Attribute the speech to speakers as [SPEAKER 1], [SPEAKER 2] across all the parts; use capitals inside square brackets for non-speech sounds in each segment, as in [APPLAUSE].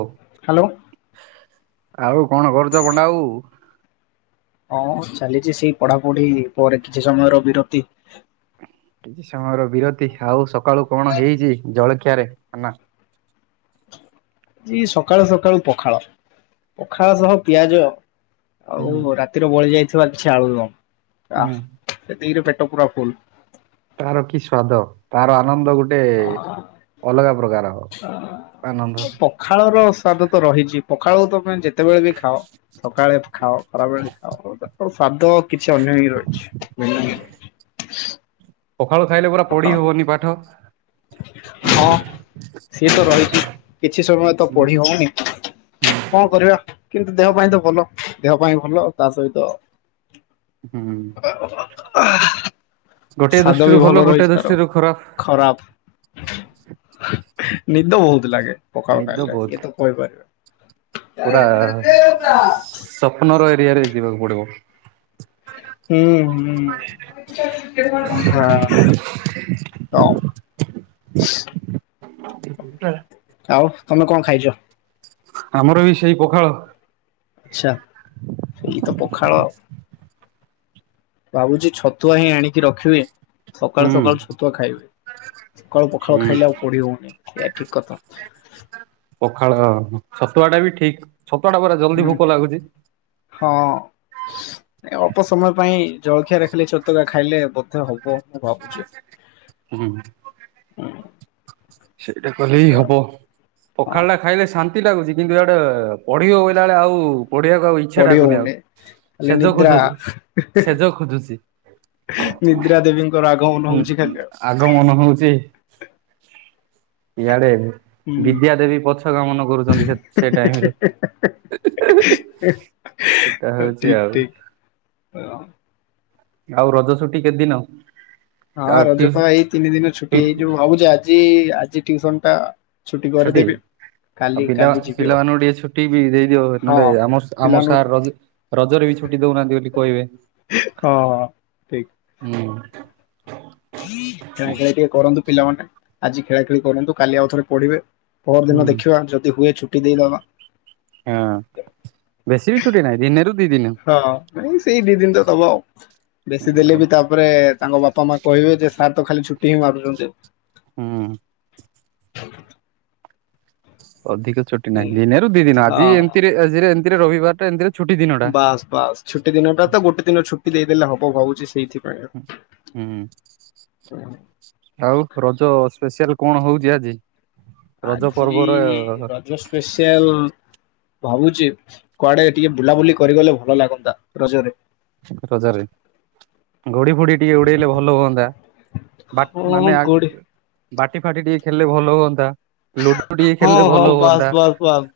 [SPEAKER 1] ଓହଃ।
[SPEAKER 2] Hello.
[SPEAKER 1] ଆଉ କଣ କରୁଚ ପଣ୍ଡା ଆଉ?
[SPEAKER 2] ହଁ, ଚାଲିଚି ସେଇ ପଢାପଢି ପରେ କିଛି ସମୟର ବିରତି।
[SPEAKER 1] କିଛି ସମୟର ବିରତି। ଆଉ ସକାଳୁ କଣ ହେଇଚି ଜଳଖିଆରେ ଖାନା?
[SPEAKER 2] ଇ-ଇ ସକାଳୁ ସକାଳୁ ପଖାଳ। ପଖାଳ ସହ ପିଆଜ ଆଉ
[SPEAKER 1] ହୁଁ
[SPEAKER 2] ବରା ତିରେ ବଳି ଯାଇଥିବା କିଛି ଆଳୁଦମ୍
[SPEAKER 1] ହୁଁ।
[SPEAKER 2] ଆଃ, ସେତିକିରେ ପେଟ ପୁରା ଫୁଲ୍।
[SPEAKER 1] ତାହାର କି ସ୍ଵାଦ! ତାର ଆନନ୍ଦ ଗୁଟ୍ ଟେ-ଏ ଅଲଗା ପ୍ରକାର ଆନନ୍ଦ।
[SPEAKER 2] ଖାଳର ସ୍ଵାଦ ତ ରହିଚି, ପଖାଳ ତମେ ଯେତ୍ କେତେବେଳେ ବି ଖାଅ, ସକାଳେ ଖାଅ, ଖରାବେଳେ ଖାଅ, [UNINTELLIGIBLE] ସ୍ଵାଦ କିଛି ଅନ୍ୟ ହିଁ ରଇଛି। [UNINTELLIGIBLE]
[SPEAKER 1] ପଖାଳ ଖାଇଲେ ପରା ପଢି ହେବନି ପାଠ।
[SPEAKER 2] ହଁ, ସିଏ ତ ରହିଚି। କିଛି ସମୟ ତ ପଢି ହଉନି। କଣ କରିବା? କିନ୍ତୁ ଦେହ ପାଇଁ ତ ଭଲ। ଦେହ ପାଇଁ ଭଲ, ତା ସହିତ
[SPEAKER 1] ହୁଁ। ଗୋଟିଏ ଦୃଷ୍ଟିରୁ ଭଲ। ଗୋଟେ ଦୃଷ୍ଟିରୁ ଖରାଫ୍।
[SPEAKER 2] ଖରାଫ୍! ନିଦ ବହୁତ୍ ଲାଗେ। ପକାଳ
[SPEAKER 1] ନିଦ
[SPEAKER 2] ଖାଇଲେ,
[SPEAKER 1] ବହୁତ।
[SPEAKER 2] ଇଏ ତ କହିପାରିବ।
[SPEAKER 1] ପୁରା
[SPEAKER 2] [INAUDIBLE]
[SPEAKER 1] ସ୍ୱପ୍ନର ଏରିଆରେ ଯିବାକୁ ପଡ଼ିବ।
[SPEAKER 2] ହୁଁ, ହୁଁ, ହଁ। ହଁ।
[SPEAKER 1] [INAUDIBLE]
[SPEAKER 2] ଆଉ, ତମେ କଁ ଖାଇଚ?
[SPEAKER 1] ଆମର ବି ସେଇ ପଖାଳ।
[SPEAKER 2] ଆଛା! ସେଇ ତ ପଖାଳ। ଭାବୁଛି ଛତୁଆ ହିଁ ଆଣିକି ରଖିବି
[SPEAKER 1] ହୁଁ
[SPEAKER 2] ସକାଳୁ ସକାଳୁ ଛତୁଆ ଖାଇବି। ସକାଳୁ ପଖାଳ
[SPEAKER 1] ହୁଁ
[SPEAKER 2] ଖାଇଲେ ଆଉ ପଢି ହଉନି ଏଇଆ ଠିକ କଥା।
[SPEAKER 1] ପଖାଳ ହଁ ଛତୁଆ ଟା ବି ଠିକ ଛତୁଆ ଟା ପରା ଜଲଦି
[SPEAKER 2] ହୁଁ
[SPEAKER 1] ଭୋକ ଲାଗୁଛି।
[SPEAKER 2] ହଁ। ଏ ଅଳ୍ପ ସମୟ ପାଇଁ ଜଳଖିଆ ରଖିଲେ ଛତୁଆ ଖାଇଲେ ବୋଧ ହବ। କ ମୁଁ ଭାବୁଛି
[SPEAKER 1] ସେଟା କଲେବି ହବ।
[SPEAKER 2] ହଁ
[SPEAKER 1] ପଖାଳ ଟା ଖାଇଲେ ଶାନ୍ତି ଲାଗୁଛି କିନ୍ତୁ ଏଆଡେ ପଢିବ ବଇଲା ବେଳେ ଆଉ ପଢିବାକୁ ଆଉ ଇ ଛା
[SPEAKER 2] ପଢି
[SPEAKER 1] ଡାକୁନି ଆଉ
[SPEAKER 2] ହଉନି। ଖାଲି
[SPEAKER 1] ସେଜ
[SPEAKER 2] ନିଦ୍ରା
[SPEAKER 1] ଖୋଜୁଛି ସେଜ ଖୋଜୁଛି।
[SPEAKER 2] ନିଦ୍ରା ଦେବୀଙ୍କର ଆଗମନ ହଉଛି ଖାଲି ଆଉ।
[SPEAKER 1] ଆଗମନ ହଉଛି। ଇଆଡେ
[SPEAKER 2] ହୁଁ
[SPEAKER 1] ବିଦ୍ୟା ଦେବୀ ପଛ ଗାମନ କରୁଛନ୍ତି ସେ ଟାଇମରେ। ସେଟା ହଉଛି
[SPEAKER 2] ଠିକ
[SPEAKER 1] ଆଉ।
[SPEAKER 2] ଠିକ [UNINTELLIGIBLE]
[SPEAKER 1] ଆଉ ରଜ ଛୁଟି କେତେଦିନ?
[SPEAKER 2] ହଁ ରଜ ପା ଏଇ ତିନି ଦିନ ଛୁଟି ହେଇଯିବ ଭାବୁଛି ଆଜି ଆଜି ଟ୍ୟୁସନ ଟା ଛୁଟି
[SPEAKER 1] ଛୁଟି
[SPEAKER 2] କରିଦେବି।
[SPEAKER 1] ଆଉ
[SPEAKER 2] କାଲି
[SPEAKER 1] ପିଲା
[SPEAKER 2] କାଲି ଯିବି ଆଉ
[SPEAKER 1] ପିଲାମାନଙ୍କୁ ଟିକେ ଛୁଟି ବି ଦେଇଦିଅ
[SPEAKER 2] ହଁ
[SPEAKER 1] ନହେଲେ ଆମ ଆମ ସାର୍
[SPEAKER 2] ପିଲାମାନଙ୍କୁ
[SPEAKER 1] ର- ରଜରେ ବି ଛୁଟି ଦଉନାହାନ୍ତି ବୋଲି କହିବେ।
[SPEAKER 2] ହଁ।
[SPEAKER 1] ହୁଁ।
[SPEAKER 2] ଖେଳାଖେଳି ଟିକେ କରନ୍ତୁ ପିଲାମାନେ ଆଜି ଖେଳାଖେଳି କରନ୍ତୁ କାଲି ଆଉ ଥରେ ପଢିବେ। ପର
[SPEAKER 1] ହୁଁ
[SPEAKER 2] ଦିନ ଦେଖିବା ଯଦି ହୁଏ ଛୁଟି ଦେଇଦବା।
[SPEAKER 1] ହଁ ବେଶୀ ବି ଛୁଟି ନାହିଁ ଦିନେରୁ ଦି ଦିନି।
[SPEAKER 2] ହଁ ନାଇଁ ସେଇ ଦି ଦିନ ତ ଦବ ଆଉ। ବେଶୀ ଦେଲେ ବି ତାପରେ ତାଙ୍କ ବାପା ମା କହିବେ ଯେ ସାର୍ ତ ଖାଲି ଛୁଟି ହିଁ ମାରୁଛନ୍ତି।
[SPEAKER 1] ହୁଁ। ଅଧିକ ଛୁଟି
[SPEAKER 2] ହୁଁ,
[SPEAKER 1] ନାହିଁ ଦିନେରୁ ଦି ଦିନ ଆଜି
[SPEAKER 2] ହଁ
[SPEAKER 1] ଏମିତିରେ ଆଜିରେ ଏମିତିରେ ରବିବାରଟା ଏମିତି
[SPEAKER 2] ବାସ୍ ବାସ୍ ଛୁଟି ଦିନଟା ତ ଗୋଟେ ଦିନ ଛୁଟି ଦେଇଦେଲେ ହବ ଭାବୁଛି ସେଇଥିପାଇ
[SPEAKER 1] ହୁଁ। ହୁଁ ଆଉ ରଜ ସ୍ପେସିଆଲ କଣ ହଉଛି ଆଜି? ରଜ
[SPEAKER 2] ଆଜି
[SPEAKER 1] ପର୍ବର
[SPEAKER 2] ରଜ ସ୍ପେସିଆଲ ଭାବୁଛି କୁଆଡେ ଟିକେ ବୁଲାବୁଲି କରିଗଲେ ଭଲ ଲାଗନ୍ତା ରଜରେ।
[SPEAKER 1] ରଜରେ ଗଡି ଫୁଡି ଟିକେ ଉଡେଇଲେ ଭଲ ହୁଅନ୍ତା ବା
[SPEAKER 2] ହଁ
[SPEAKER 1] ମାନେ
[SPEAKER 2] କୋଉଠି
[SPEAKER 1] ବାଟି ଫାଟି ଟିକେ ଖେଳିଲେ ଭଲ ହୁଅନ୍ତା ଲୁଡୁ ଟିକେ
[SPEAKER 2] ହଁ
[SPEAKER 1] ଖେଳିଲେ
[SPEAKER 2] ହଁ
[SPEAKER 1] ଭଲ
[SPEAKER 2] ବାସ୍
[SPEAKER 1] ହୁଅନ୍ତା।
[SPEAKER 2] ବାସ୍ ବାସ୍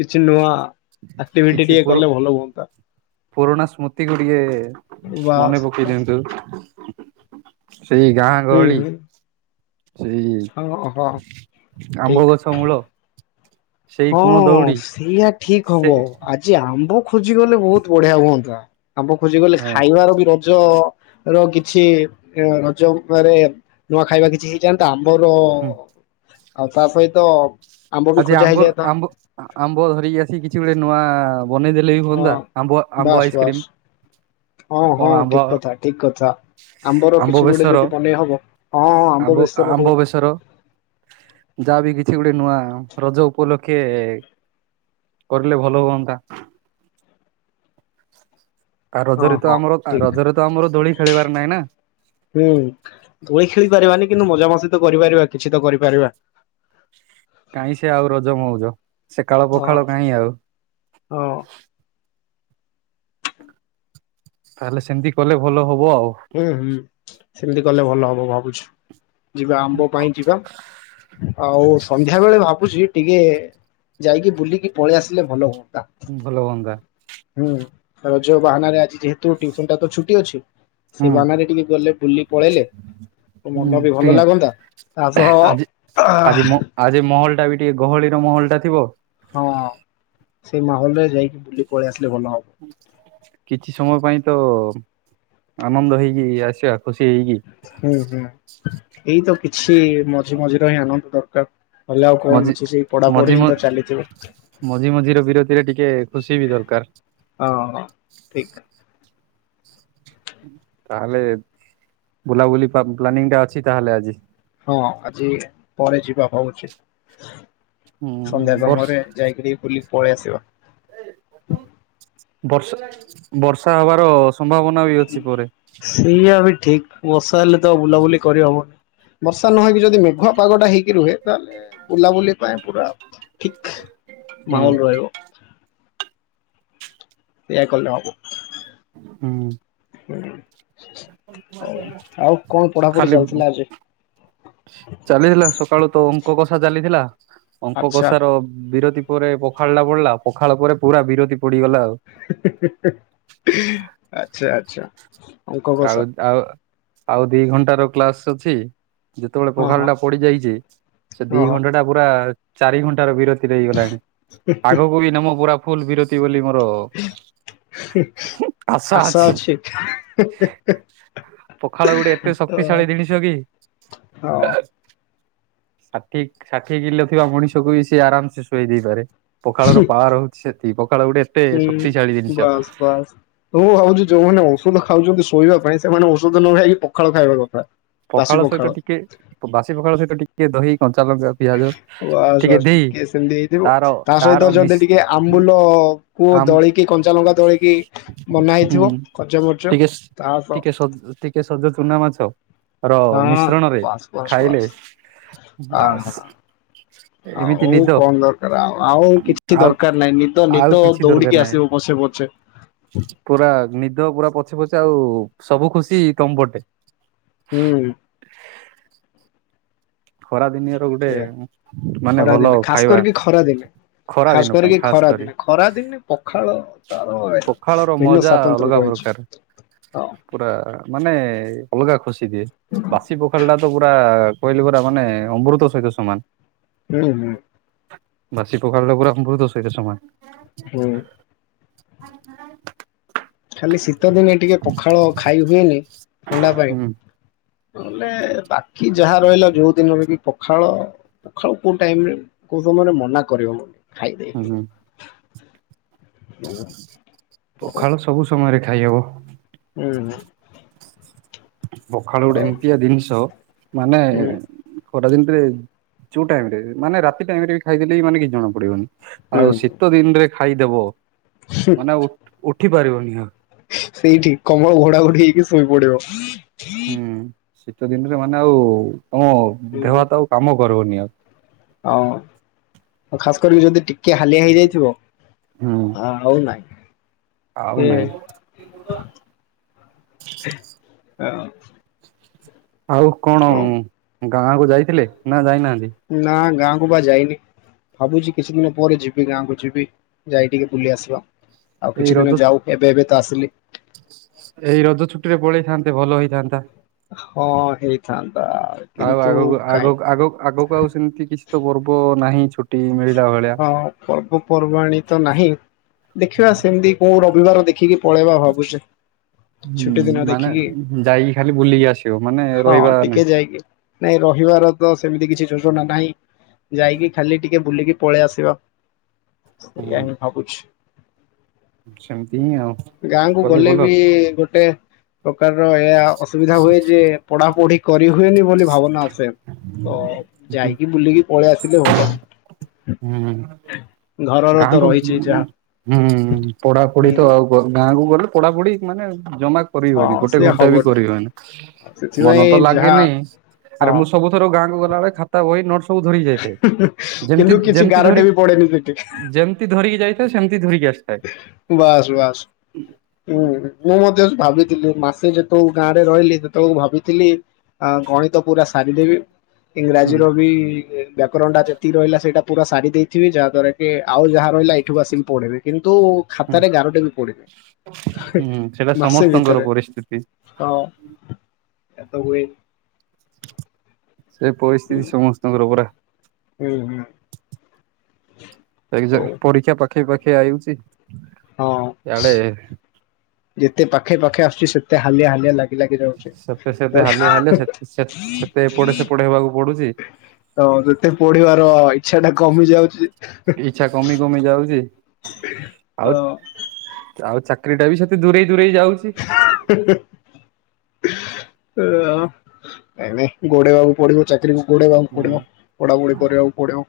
[SPEAKER 2] କିଛି ନୂଆ ଆକ୍ଟିଭିଟି
[SPEAKER 1] କିଛି
[SPEAKER 2] ଟିକେ
[SPEAKER 1] ପୁର
[SPEAKER 2] କଲେ ଭଲ ହୁଅନ୍ତା।
[SPEAKER 1] ପୁରୁଣା ସ୍ମୃତିକୁ ଟିକେ ମନେ
[SPEAKER 2] ବାସ୍
[SPEAKER 1] ପକେଇ
[SPEAKER 2] ବାସ୍
[SPEAKER 1] ଦିଅନ୍ତୁ ସେଇ ଗାଁ
[SPEAKER 2] ହୁଁ
[SPEAKER 1] ଗହଳି
[SPEAKER 2] ହୁଁ।
[SPEAKER 1] ସେଇ
[SPEAKER 2] ହଁ ହଁ ଠିକ।
[SPEAKER 1] ଶମୁଳ।
[SPEAKER 2] ହଁ ସେଇଆ ଠିକ
[SPEAKER 1] ସେ
[SPEAKER 2] ହବ ଆଜି ଆମ୍ବ ଖୋଜିଗଲେ ବୋହୁତ ବଢିଆ ହୁଅନ୍ତା। ଆମ୍ବ ଖୋଜି ଗଲେ
[SPEAKER 1] ହଁ
[SPEAKER 2] ଖାଇବାର ବି ର ରଜ ର କିଛି ରଜ ଉପରେ ନୂଆ ଖାଇବା କିଛି ଯେନ୍ତା ଆମର ଆଉ ତା ସହିତ ଆମ୍ବ ବି ଖୋଜା ହେଇଯାଏ
[SPEAKER 1] ଆମ୍ବ ଆମ୍ବ ଧରିକି ଆସି କିଛି ବେଳେ ନୂଆ ବନେଇଦେ ଲେବି
[SPEAKER 2] ହଁ
[SPEAKER 1] ହୁଅନ୍ତା ଆମ୍ବ ଆମ୍ବ
[SPEAKER 2] ବାସ୍ ବାସ୍
[SPEAKER 1] ଆଇସ୍କ୍ରିମ
[SPEAKER 2] ହଁ ହଁ
[SPEAKER 1] କଣ ଆମ୍ବ
[SPEAKER 2] ଠିକ୍ କଥା ଠିକ୍ କଥା। ଆମ୍ବର
[SPEAKER 1] ଆମ୍ବ
[SPEAKER 2] କିଛି ଗୋଟେ
[SPEAKER 1] ବେସର
[SPEAKER 2] ଯଦି ବନେଇ ହବ ହଁ ହଁ ଆମ୍ବ ବେସର ହଉ
[SPEAKER 1] ଆମ୍ବ ବେସର ଯାହା ବି କିଛି ଗୋଟେ ନୂଆ ରଜ ଉପଲକ୍ଷେ କର୍ଲେ ଭଲ ହୁଅନ୍ତା ଆଉ
[SPEAKER 2] ହଁ
[SPEAKER 1] ରଜରେ ତ
[SPEAKER 2] ହଁ
[SPEAKER 1] ଆମର ଆ
[SPEAKER 2] ଠିକ
[SPEAKER 1] ରଜରେ ତ ଆମର ଦୋଳି ଖେଳିବାର ନାହିଁ ନା
[SPEAKER 2] ହୁଁ ଦୋଳି ଖେଳି ପାରିବାନି କିନ୍ତୁ ମଜା ମସ୍ତି ତ କରିପାରିବା କିଛି ତ କରିପାରିବା
[SPEAKER 1] କାଇଁ ସେ ଆଉ ରଜ ମଉଜ ସେ କାଳ
[SPEAKER 2] ହଁ
[SPEAKER 1] ପଖାଳ କାଇଁ ଆଉ?
[SPEAKER 2] ହଁ।
[SPEAKER 1] ତାହେଲେ ସେମିତି କଲେ ଭଲ ହବ ଆଉ?
[SPEAKER 2] ଉଁ ହୁଁ ସେମିତି କଲେ ଭଲ ହବ ଭାବୁଛୁ ଯିବା ଆମ୍ବ ପାଇଁ ଯିବା ଆଉ ସନ୍ଧ୍ୟା ବେଳେ ଭାବୁଛି ଟିକେ ଯାଇକି ବୁଲିକି ପଳେ ଆସିଲେ ଭଲ ହୁଅନ୍ତା।
[SPEAKER 1] ଭଲ ହୁଅନ୍ତା
[SPEAKER 2] ହୁଁ ରଜ ବାହାନାରେ ଆଜି ଯେହେତୁ ଟିୟୁସନ୍ ଟାତ ଛୁଟି ଅଛି ସେ
[SPEAKER 1] ହୁଁ
[SPEAKER 2] ବାହାନାରେ ଟିକେ ଗଲେ ବୁଲି ପଳେଇଲେ ତୋ
[SPEAKER 1] ହୁଁ
[SPEAKER 2] ମନ ବି ଭଲ
[SPEAKER 1] ଟିକେ
[SPEAKER 2] ଲାଗନ୍ତା ତା
[SPEAKER 1] ଆଜି ଆଜି ମ
[SPEAKER 2] ସହ
[SPEAKER 1] ଆଜି ମହଲ୍ ଟାବି ଟିକେ ଗହଳିର ମହଲ୍ ଟା ଥିବ
[SPEAKER 2] ହଁ ସେଇ ମାହଲ୍ ରେ ଯାଇକି ବୁଲି ପଳେଇ ଆସିଲେ ଭଲ ହ
[SPEAKER 1] କିଛି ସମୟ ପାଇଁ ତ ଆନନ୍ଦ ହେଇକି ଆସିବା ଖୁସି ହେଇକି
[SPEAKER 2] ହୁଁ ହୁଁ ଏଇ ତ କିଛି ମଝି ମଝିର ହିଁ ଆନଦ୍ ଦର୍କାର୍ ହେଲେ ଆଉ କଣ
[SPEAKER 1] ମଜି
[SPEAKER 2] ଅଛି ସେଇ
[SPEAKER 1] ମଝି
[SPEAKER 2] ପଢାପଢି ହିଁ
[SPEAKER 1] ମ
[SPEAKER 2] ତ ଚାଲିଥିବ।
[SPEAKER 1] ମଝି ମଝିର ବିରତିରେ ଟିକେ ଖୁସି ବି ଦର୍କାର୍।
[SPEAKER 2] ହଁ ଠିକ୍।
[SPEAKER 1] ତାହେଲେ ବୁଲାବୁଲି ପା ପ୍ଲାନିଂ ଟା ଅଛି ତାହେଲେ ଆଜି?
[SPEAKER 2] ହଁ ଆଜି ପରେ ଯିବା ହଉଛି।
[SPEAKER 1] ହୁଁ ହୁଁ
[SPEAKER 2] ସନ୍ଧ୍ୟା
[SPEAKER 1] ବର୍ଷ
[SPEAKER 2] ସମୟରେ ଯାଇକିରି ବୁଲି ପଳେ ଆସିବା।
[SPEAKER 1] ବର୍ଷା ବର୍ଷା ହବାର ସମ୍ଭାବନା ବି ଅଛି ପରେ?
[SPEAKER 2] ସେଇଆ ବି ଠିକ୍ ବର୍ଷା ହେଲେ ତ ବୁଲାବୁଲି କରିହବନି ବର୍ଷା ନହେକି ଯଦି ମେଘୁଆ ପାଗଟା ହେଇକି ରୁହେ ତାହେଲେ ବୁଲାବୁଲି ପାଇଁ ପୁରା ଠିକ୍
[SPEAKER 1] ହୁଁ
[SPEAKER 2] ମାହଲ୍ ରହିବ। ଏଆ କଲେ ହବ।
[SPEAKER 1] ହୁଁ।
[SPEAKER 2] ହୁଁ। କଣ ପଢାପଢି
[SPEAKER 1] ଖାଲି
[SPEAKER 2] ଚାଲିଥିଲା ଆଜି?
[SPEAKER 1] ଚାଲିହିଲା ସକାଳୁ ତ ଅଙ୍କ କଷା ଚାଲିଥିଲା ଅଙ୍କ
[SPEAKER 2] ଆଚ୍ଛା
[SPEAKER 1] କଷା ର ବିରତି ପରେ ପଖାଳ୍ ଟା ପୋଡ୍ଲା ପଖାଳ ପରେ ପୁରା ବିରତି ପଡିଗଲା ଆଉ।
[SPEAKER 2] ଆଚ୍ଛା ଆଚ୍ଛା। ଅଙ୍କ କଷା
[SPEAKER 1] ଆଉ ଆଉ ଆଉ ଦି ଘଣ୍ଟାର କ୍ଲାସ୍ ଅଛି। ଯେତେବେଳେ
[SPEAKER 2] ହଁ
[SPEAKER 1] ପଖାଳ୍
[SPEAKER 2] ହଁ
[SPEAKER 1] ଟା ପଡି ଯାଇଛି ସେ ଦି
[SPEAKER 2] ହଁ ହଁ
[SPEAKER 1] ଘଣ୍ଟା ଟା ପୁରା ଚାରି ଘଣ୍ଟାର ବିରତି ତିରେ ହେଇଗଲାଣି ଆଗକୁ ବି ନମ ପୁରା ଫୁଲ୍ ବିରତି ବୋଲି ମର
[SPEAKER 2] ଆସା ଅଛି।
[SPEAKER 1] ପଖାଳ ଗୁଟେ ଏତେ ଶକ୍ତିଶାଳୀ ଜିନିଷ କି
[SPEAKER 2] ହଁ।
[SPEAKER 1] ଷାଠି ଷାଠିଏ କିଲୋ ଥିବା ମଣିଷକୁ ବି ସେ ଆରାମସେ ଶୁଆଇ ଦେଇପାରେ। ପଖାଳର ପାୱରି ହଉଛି ସେଠି। ପଖାଳ ଗୋଟେ ଏତେ
[SPEAKER 2] ହୁଁ
[SPEAKER 1] ଶକ୍ତିଶାଳୀ ଜିନିଷ।
[SPEAKER 2] ବାସ୍ ବାସ୍। ମୁଁ ଭାବୁଚି ଯୋଉମାନେ ଔଷଧ ଖାଉଛନ୍ତି ଶୋଇବା ପାଇଁ ସେମାନେ ଔଷଧ ନଖାଇକି ପଖାଳ ଖାଇବା କଥା।
[SPEAKER 1] ପଖାଳ ସହିତ ଟିକେ ବାସି ପଖାଳ ସହିତ ଟିକେ ଦହି କଞ୍ଚା ଲଙ୍କା ପିଆଜ
[SPEAKER 2] ବାସ ବାସ୍ ଟିକେ ସେମତି ହେଇଥିବ।
[SPEAKER 1] ତାର
[SPEAKER 2] ତା ସହିତ
[SPEAKER 1] ତାର ମିଶ
[SPEAKER 2] ଯଦି ଟିକେ ଆମ୍ବୁଲ କୁ
[SPEAKER 1] ଆମ୍
[SPEAKER 2] ଦଳିକି କଞ୍ଚା ଲଙ୍କା ଦଳିକି ବନା ହେଇଥିବ ଖଜ ମର୍ଚ ତା ସ
[SPEAKER 1] ଟିକ ସ [UNINTELLIGIBLE] ଟିକେ ସଜ ଚୁନାମାଛ। ର
[SPEAKER 2] ହଁ ହଁ
[SPEAKER 1] ମିଶ୍ରଣରେ
[SPEAKER 2] ବାସ୍ ବାସ୍
[SPEAKER 1] ଖାଇଲେ
[SPEAKER 2] ବାସ୍ ଆ ହା
[SPEAKER 1] ବାସ୍ ଏମିତି
[SPEAKER 2] ଆଉ
[SPEAKER 1] ନିଦ
[SPEAKER 2] କଣ ଦରକାର ଆ ଆଉ କିଛି
[SPEAKER 1] ଆଉ
[SPEAKER 2] ଦରକାର ନାହିଁ ନିଦ
[SPEAKER 1] ଆଉ
[SPEAKER 2] ନିଦ
[SPEAKER 1] କିଛି ଦରକାର
[SPEAKER 2] ଦୌଡିକି
[SPEAKER 1] ନାହିଁ
[SPEAKER 2] ଆସିବ ବସେ ବଛେ।
[SPEAKER 1] ପୁରା ନିଦ ପୁରା ପଛେ ପଛେ ଆଉ ସବୁ ଖୁସି ତମ ପଟେ।
[SPEAKER 2] ହୁଁ।
[SPEAKER 1] ଖରା ଦିନିଆର ଗୋଟେ
[SPEAKER 2] ସେଇଆ
[SPEAKER 1] ମାନେ
[SPEAKER 2] ଖରା
[SPEAKER 1] ଭଲ
[SPEAKER 2] ଦିନେ ଖାସ
[SPEAKER 1] ଖାଇବା।
[SPEAKER 2] କରିକି ଖରା ଦିନେ
[SPEAKER 1] ଖରା
[SPEAKER 2] ଖାସ
[SPEAKER 1] ଦିନ
[SPEAKER 2] କରିକି
[SPEAKER 1] ପାଇଁ
[SPEAKER 2] ଖରା
[SPEAKER 1] ଖାସ କରି
[SPEAKER 2] ଦିନେ ଖରା ଦିନେ ପଖାଳ ତାର
[SPEAKER 1] ପଖାଳ ର
[SPEAKER 2] ଭିନ୍ନ
[SPEAKER 1] ମଜା
[SPEAKER 2] ସ୍ଵତନ୍ତ୍ର
[SPEAKER 1] ଅଲଗା ବଲ
[SPEAKER 2] ରହିଛି
[SPEAKER 1] [UNINTELLIGIBLE] ସାର୍।
[SPEAKER 2] ହଁ।
[SPEAKER 1] ପୁରା ମାନେ ଅଲଗା ଖୁସି ଦିଏ। ବାସି ପୋଖାଳଟା ତ ପୁରା କହିଲି ବା ପୁରା ମାନେ ଅମୃତ ସହିତ ସମାନ।
[SPEAKER 2] ହୁଁ ହୁଁ।
[SPEAKER 1] ବାସି ପଖାଳଟା ପୁରା ଅମୃତ ସହିତ ସମାନ।
[SPEAKER 2] ହୁଁ।
[SPEAKER 1] [UNINTELLIGIBLE]
[SPEAKER 2] ଖାଲି ଶୀତ ଦିନେ ଟିକେ ପଖାଳ ଖାଇ ହୁଏନି ଥଣ୍ଡା ପାଇଁ।
[SPEAKER 1] ହୁଁ
[SPEAKER 2] ନହଲେ ବାକି ଯାହା ରହିଲା ଯୋଉ ଦିନରେ କି ପଖାଳ ପଖାଳ କୋଉ ଟାଇମରେ କୋଉ ସମୟରେ ମନା କରିହବନି ଖାଇଦେଇିଯିବ।
[SPEAKER 1] ହୁଁ ପଖାଳ ସବୁ ସମୟରେ ଖାଇହବ।
[SPEAKER 2] ହୁଁ ହୁଁ।
[SPEAKER 1] ପଖାଳ ଗୋଟେ ଏମିତିଆ ଜିନିଷ ମାନେ ଖରାଦିନରେ ଯୋଉ ଟାଇମ୍ ରେ ମାନେ ରାତି ଟାଇମ୍ ରେ ବି ଖାଇଦଲେ ବି ମାନେ କିଛି ଜଣା ପଡ଼ିବନି।
[SPEAKER 2] ହୁଁ
[SPEAKER 1] ଆଉ ଶୀତ ଦିନରେ ଖାଇଦବ ମାନେ ଉ ଉଠି ପାରିବନି ଆଉ।
[SPEAKER 2] ସେଇଠି କମଳ ଘୋଡା ଘୋଡି ହେଇକି ଶୋଇ ପଡ଼ିବ।
[SPEAKER 1] ହୁଁ ଶୀତ ଦିନରେ ମାନେ ଆଉ ତମ ଦେହହାତ ଆଉ କାମ କରିବନି ଆଉ।
[SPEAKER 2] ହଁ ଖାସ୍ କରିକି ଯଦି ଟିକେ ହାଲିଆ ହେଇଯାଇଥିବ
[SPEAKER 1] ହୁଁ।
[SPEAKER 2] ହଁ। ଆଉ ନାହିଁ
[SPEAKER 1] ଆଉ
[SPEAKER 2] ସେ
[SPEAKER 1] ନାଇଁ
[SPEAKER 2] [UNINTELLIGIBLE]
[SPEAKER 1] ଆଉ କଣ ଗାଁକୁ ଯାଇଥିଲେ ନା ଯାଇନାହାନ୍ତି?
[SPEAKER 2] ନା ଗାଁକୁ ବା ଯାଇନି। ଭାବୁଚି କିଛି ଦିନ ପରେ ଯିବି ଗାଁକୁ ଯିବି ଯାଇ ଟିକେ ବୁଲି ଆସିବା। ଆଉ
[SPEAKER 1] ଏଇ
[SPEAKER 2] କିଛି
[SPEAKER 1] ରଜ
[SPEAKER 2] ଦିନ ଯାଉ ଏବେ ଏବେ ତ ଆସିଲି।
[SPEAKER 1] ଏଇ ରଜ ଛୁଟିରେ ପଳେଇଥାନ୍ତେ ଭଲ ହେଇଥାନ୍ତା?
[SPEAKER 2] ହଁ ହେଇଥାନ୍ତା
[SPEAKER 1] ଆଉ
[SPEAKER 2] କିନ୍ତୁ
[SPEAKER 1] ଆଗକୁ
[SPEAKER 2] କାଇଁ
[SPEAKER 1] ଆଗର ଆଗ ଆଗକୁ ଆଉ ସେମିତି କିଛିତ ପର୍ବ ନାହିଁ। ଛୁ ଟି ମିଳିଲା ଭଳିଆ।
[SPEAKER 2] ହଁ ପର୍ବପର୍ବାଣୀ ତ ନାହିଁ ଦେଖିବା ସେମିତି କୋଉ ରବିବାର ଦେଖିକି ପଳେଇବା ଭାବୁଚି।
[SPEAKER 1] ଉଁ ମାନେ ଯାଇକି ଖାଲି ବୁଲିକି ଆସିବ ମାନେ
[SPEAKER 2] ହଁ
[SPEAKER 1] ରହିବା
[SPEAKER 2] ଟିକେ
[SPEAKER 1] ନାଇଁ?
[SPEAKER 2] ଯାଇକି ନାଇଁ ରହିବାର ତ ସେମିତି କିଛି ଯୋଜନା ନାହିଁ। ଯାଇକି ଖାଲି ଟିକେ ବୁଲିକି ପଳେଇ ଆସିବା ସେଇଆ
[SPEAKER 1] ହୁଁ
[SPEAKER 2] ହିଁ ଭାବୁଛି।
[SPEAKER 1] ସେମିତି ହିଁ ଆଉ
[SPEAKER 2] ଗାଁକୁ
[SPEAKER 1] କଲେ
[SPEAKER 2] ଗଲେ
[SPEAKER 1] ଭଲ
[SPEAKER 2] ବି ଗୋଟେ ପ୍ରକାରର ଏଇଆ ଅସୁବିଧା ହୁଏ ଯେ ପଢା ପଢି କରିହୁଏନି ବୋଲି ଭାବନା ଆସେ। ତ ଯାଇକି ବୁଲିକି ପଳେଇ ଆସିଲେ ଭଲ।
[SPEAKER 1] ହୁଁ।
[SPEAKER 2] ଘରର ତ
[SPEAKER 1] ଗାଁକୁ
[SPEAKER 2] ରହିଛି
[SPEAKER 1] ଉଁ
[SPEAKER 2] ଯାହା
[SPEAKER 1] ହୁଁ ପଢାପଢି
[SPEAKER 2] ହୁଁ
[SPEAKER 1] ତ ଆଉ ପ ଗାଁକୁ ଗଲେ ପଢାପଢି ମାନେ ଜମା କରି ହୁଏନି
[SPEAKER 2] ହଁ
[SPEAKER 1] ଗୋଟେ
[SPEAKER 2] ସେ
[SPEAKER 1] ଘଣ୍ଟା ବି
[SPEAKER 2] ହବନି।
[SPEAKER 1] କରି ହୁଏନି। ମନ
[SPEAKER 2] ସେଥିପାଇଁ
[SPEAKER 1] ତ
[SPEAKER 2] ଯାହା
[SPEAKER 1] ଲାଗେନି ଆରେ
[SPEAKER 2] ହଁ
[SPEAKER 1] ମୁଁ ସବୁ ଥର ଗାଁକୁ ଗଲାବେଳେ ଖାତା, ବହି, ନୋଟ୍ସ ସବୁ ଧରିକି ଯାଇଥାଏ ଯେମତି
[SPEAKER 2] କିନ୍ତୁ କିଛି
[SPEAKER 1] ଯେମତି ଧରି
[SPEAKER 2] [UNINTELLIGIBLE]
[SPEAKER 1] ଯେମତି ଧରିକି ଯାଇଥାଏ ସେମତି ଧରିକି ଆସିଥାଏ।
[SPEAKER 2] ବାସ୍ ବାସ୍। ହୁଁ ମୁଁ ମଧ୍ୟ ଭାବିଥିଲି ମାସେ ଯେତେବେଳୁ ଗାଁରେ ରହିଲି ସେତେବେଳକୁ ଭାବିଥିଲି ଆ ଗଣିତ ପୁରା ସାରିଦେବି ଇଂରାଜୀର ବି ବ୍ୟାକରଣଟା ଯେତିକି ରହିଲା ସେଇଟା ପୁରା ସାରି ଦେଇଥିବି ଯାହାଦ୍ୱାରା କି ଆଉ ଯାହା ରହିଲା ଏଠୁକୁ ଆସିକି ପଢ଼ିବି। କିନ୍ତୁ
[SPEAKER 1] ହୁଁ
[SPEAKER 2] ଖାତାରେ ଗାରଟେ ବି ପଡିନି ହେଁ
[SPEAKER 1] ହୁଁ ସେଇଟା
[SPEAKER 2] ମାସେ
[SPEAKER 1] ସମସ୍ତଙ୍କର
[SPEAKER 2] ଭିତରେ।
[SPEAKER 1] ପରିସ୍ଥିତି।
[SPEAKER 2] ହଁ ଏତ ହୁଏ।
[SPEAKER 1] ସେ ପରିସ୍ଥିତି ସମସ୍ତଙ୍କର ପୁରା।
[SPEAKER 2] ହୁଁ ହୁଁ।
[SPEAKER 1] ଏକ୍ଜା
[SPEAKER 2] ହଉ।
[SPEAKER 1] ପରୀକ୍ଷା ପାଖେଇ ପାଖେଇ ଆୟୁଚି
[SPEAKER 2] ହଁ
[SPEAKER 1] ଇଆଡେ
[SPEAKER 2] ଯେତେ ପାଖେଇ ପାଖେଇ ଆସୁଚି ସେତେ ହାଲିଆ ହାଲିଆ ଲାଗ କି ଲାଗି ଯାଉଛି
[SPEAKER 1] ସେତେ ସେତେ ହାଲିଆ
[SPEAKER 2] ବଢିଆ
[SPEAKER 1] ହେଲେ ସେତେ ସେ ସେତେ ଏପଟେ ସେପଟେ ହେବାକୁ ପଡୁଛି।
[SPEAKER 2] [UNINTELLIGIBLE] ତ ଯେତେ ପଢିବାର ଇଚ୍ଛା ଟା କମି ଯାଉଚି ହେଁ।
[SPEAKER 1] [UNINTELLIGIBLE] ଯାଉଚି।
[SPEAKER 2] ତ
[SPEAKER 1] ଆଉ ଚାକିରୀ ଟା ବି ସେତେ ଦୂରେଇ ଦୂରେଇ ଯାଉଚି।
[SPEAKER 2] ହୁଁ ହୁଁ। [UNINTELLIGIBLE] ନାଇଁ ନାଇଁ ଗୋଡେଇ ବାକୁ ପଡିବ ଚାକିରୀକୁ। ଗୋଡେଇବାକୁ
[SPEAKER 1] ହୁଁ।
[SPEAKER 2] ପଡିବ ପଢାପଢି କରିବାକୁ ପଡିବ।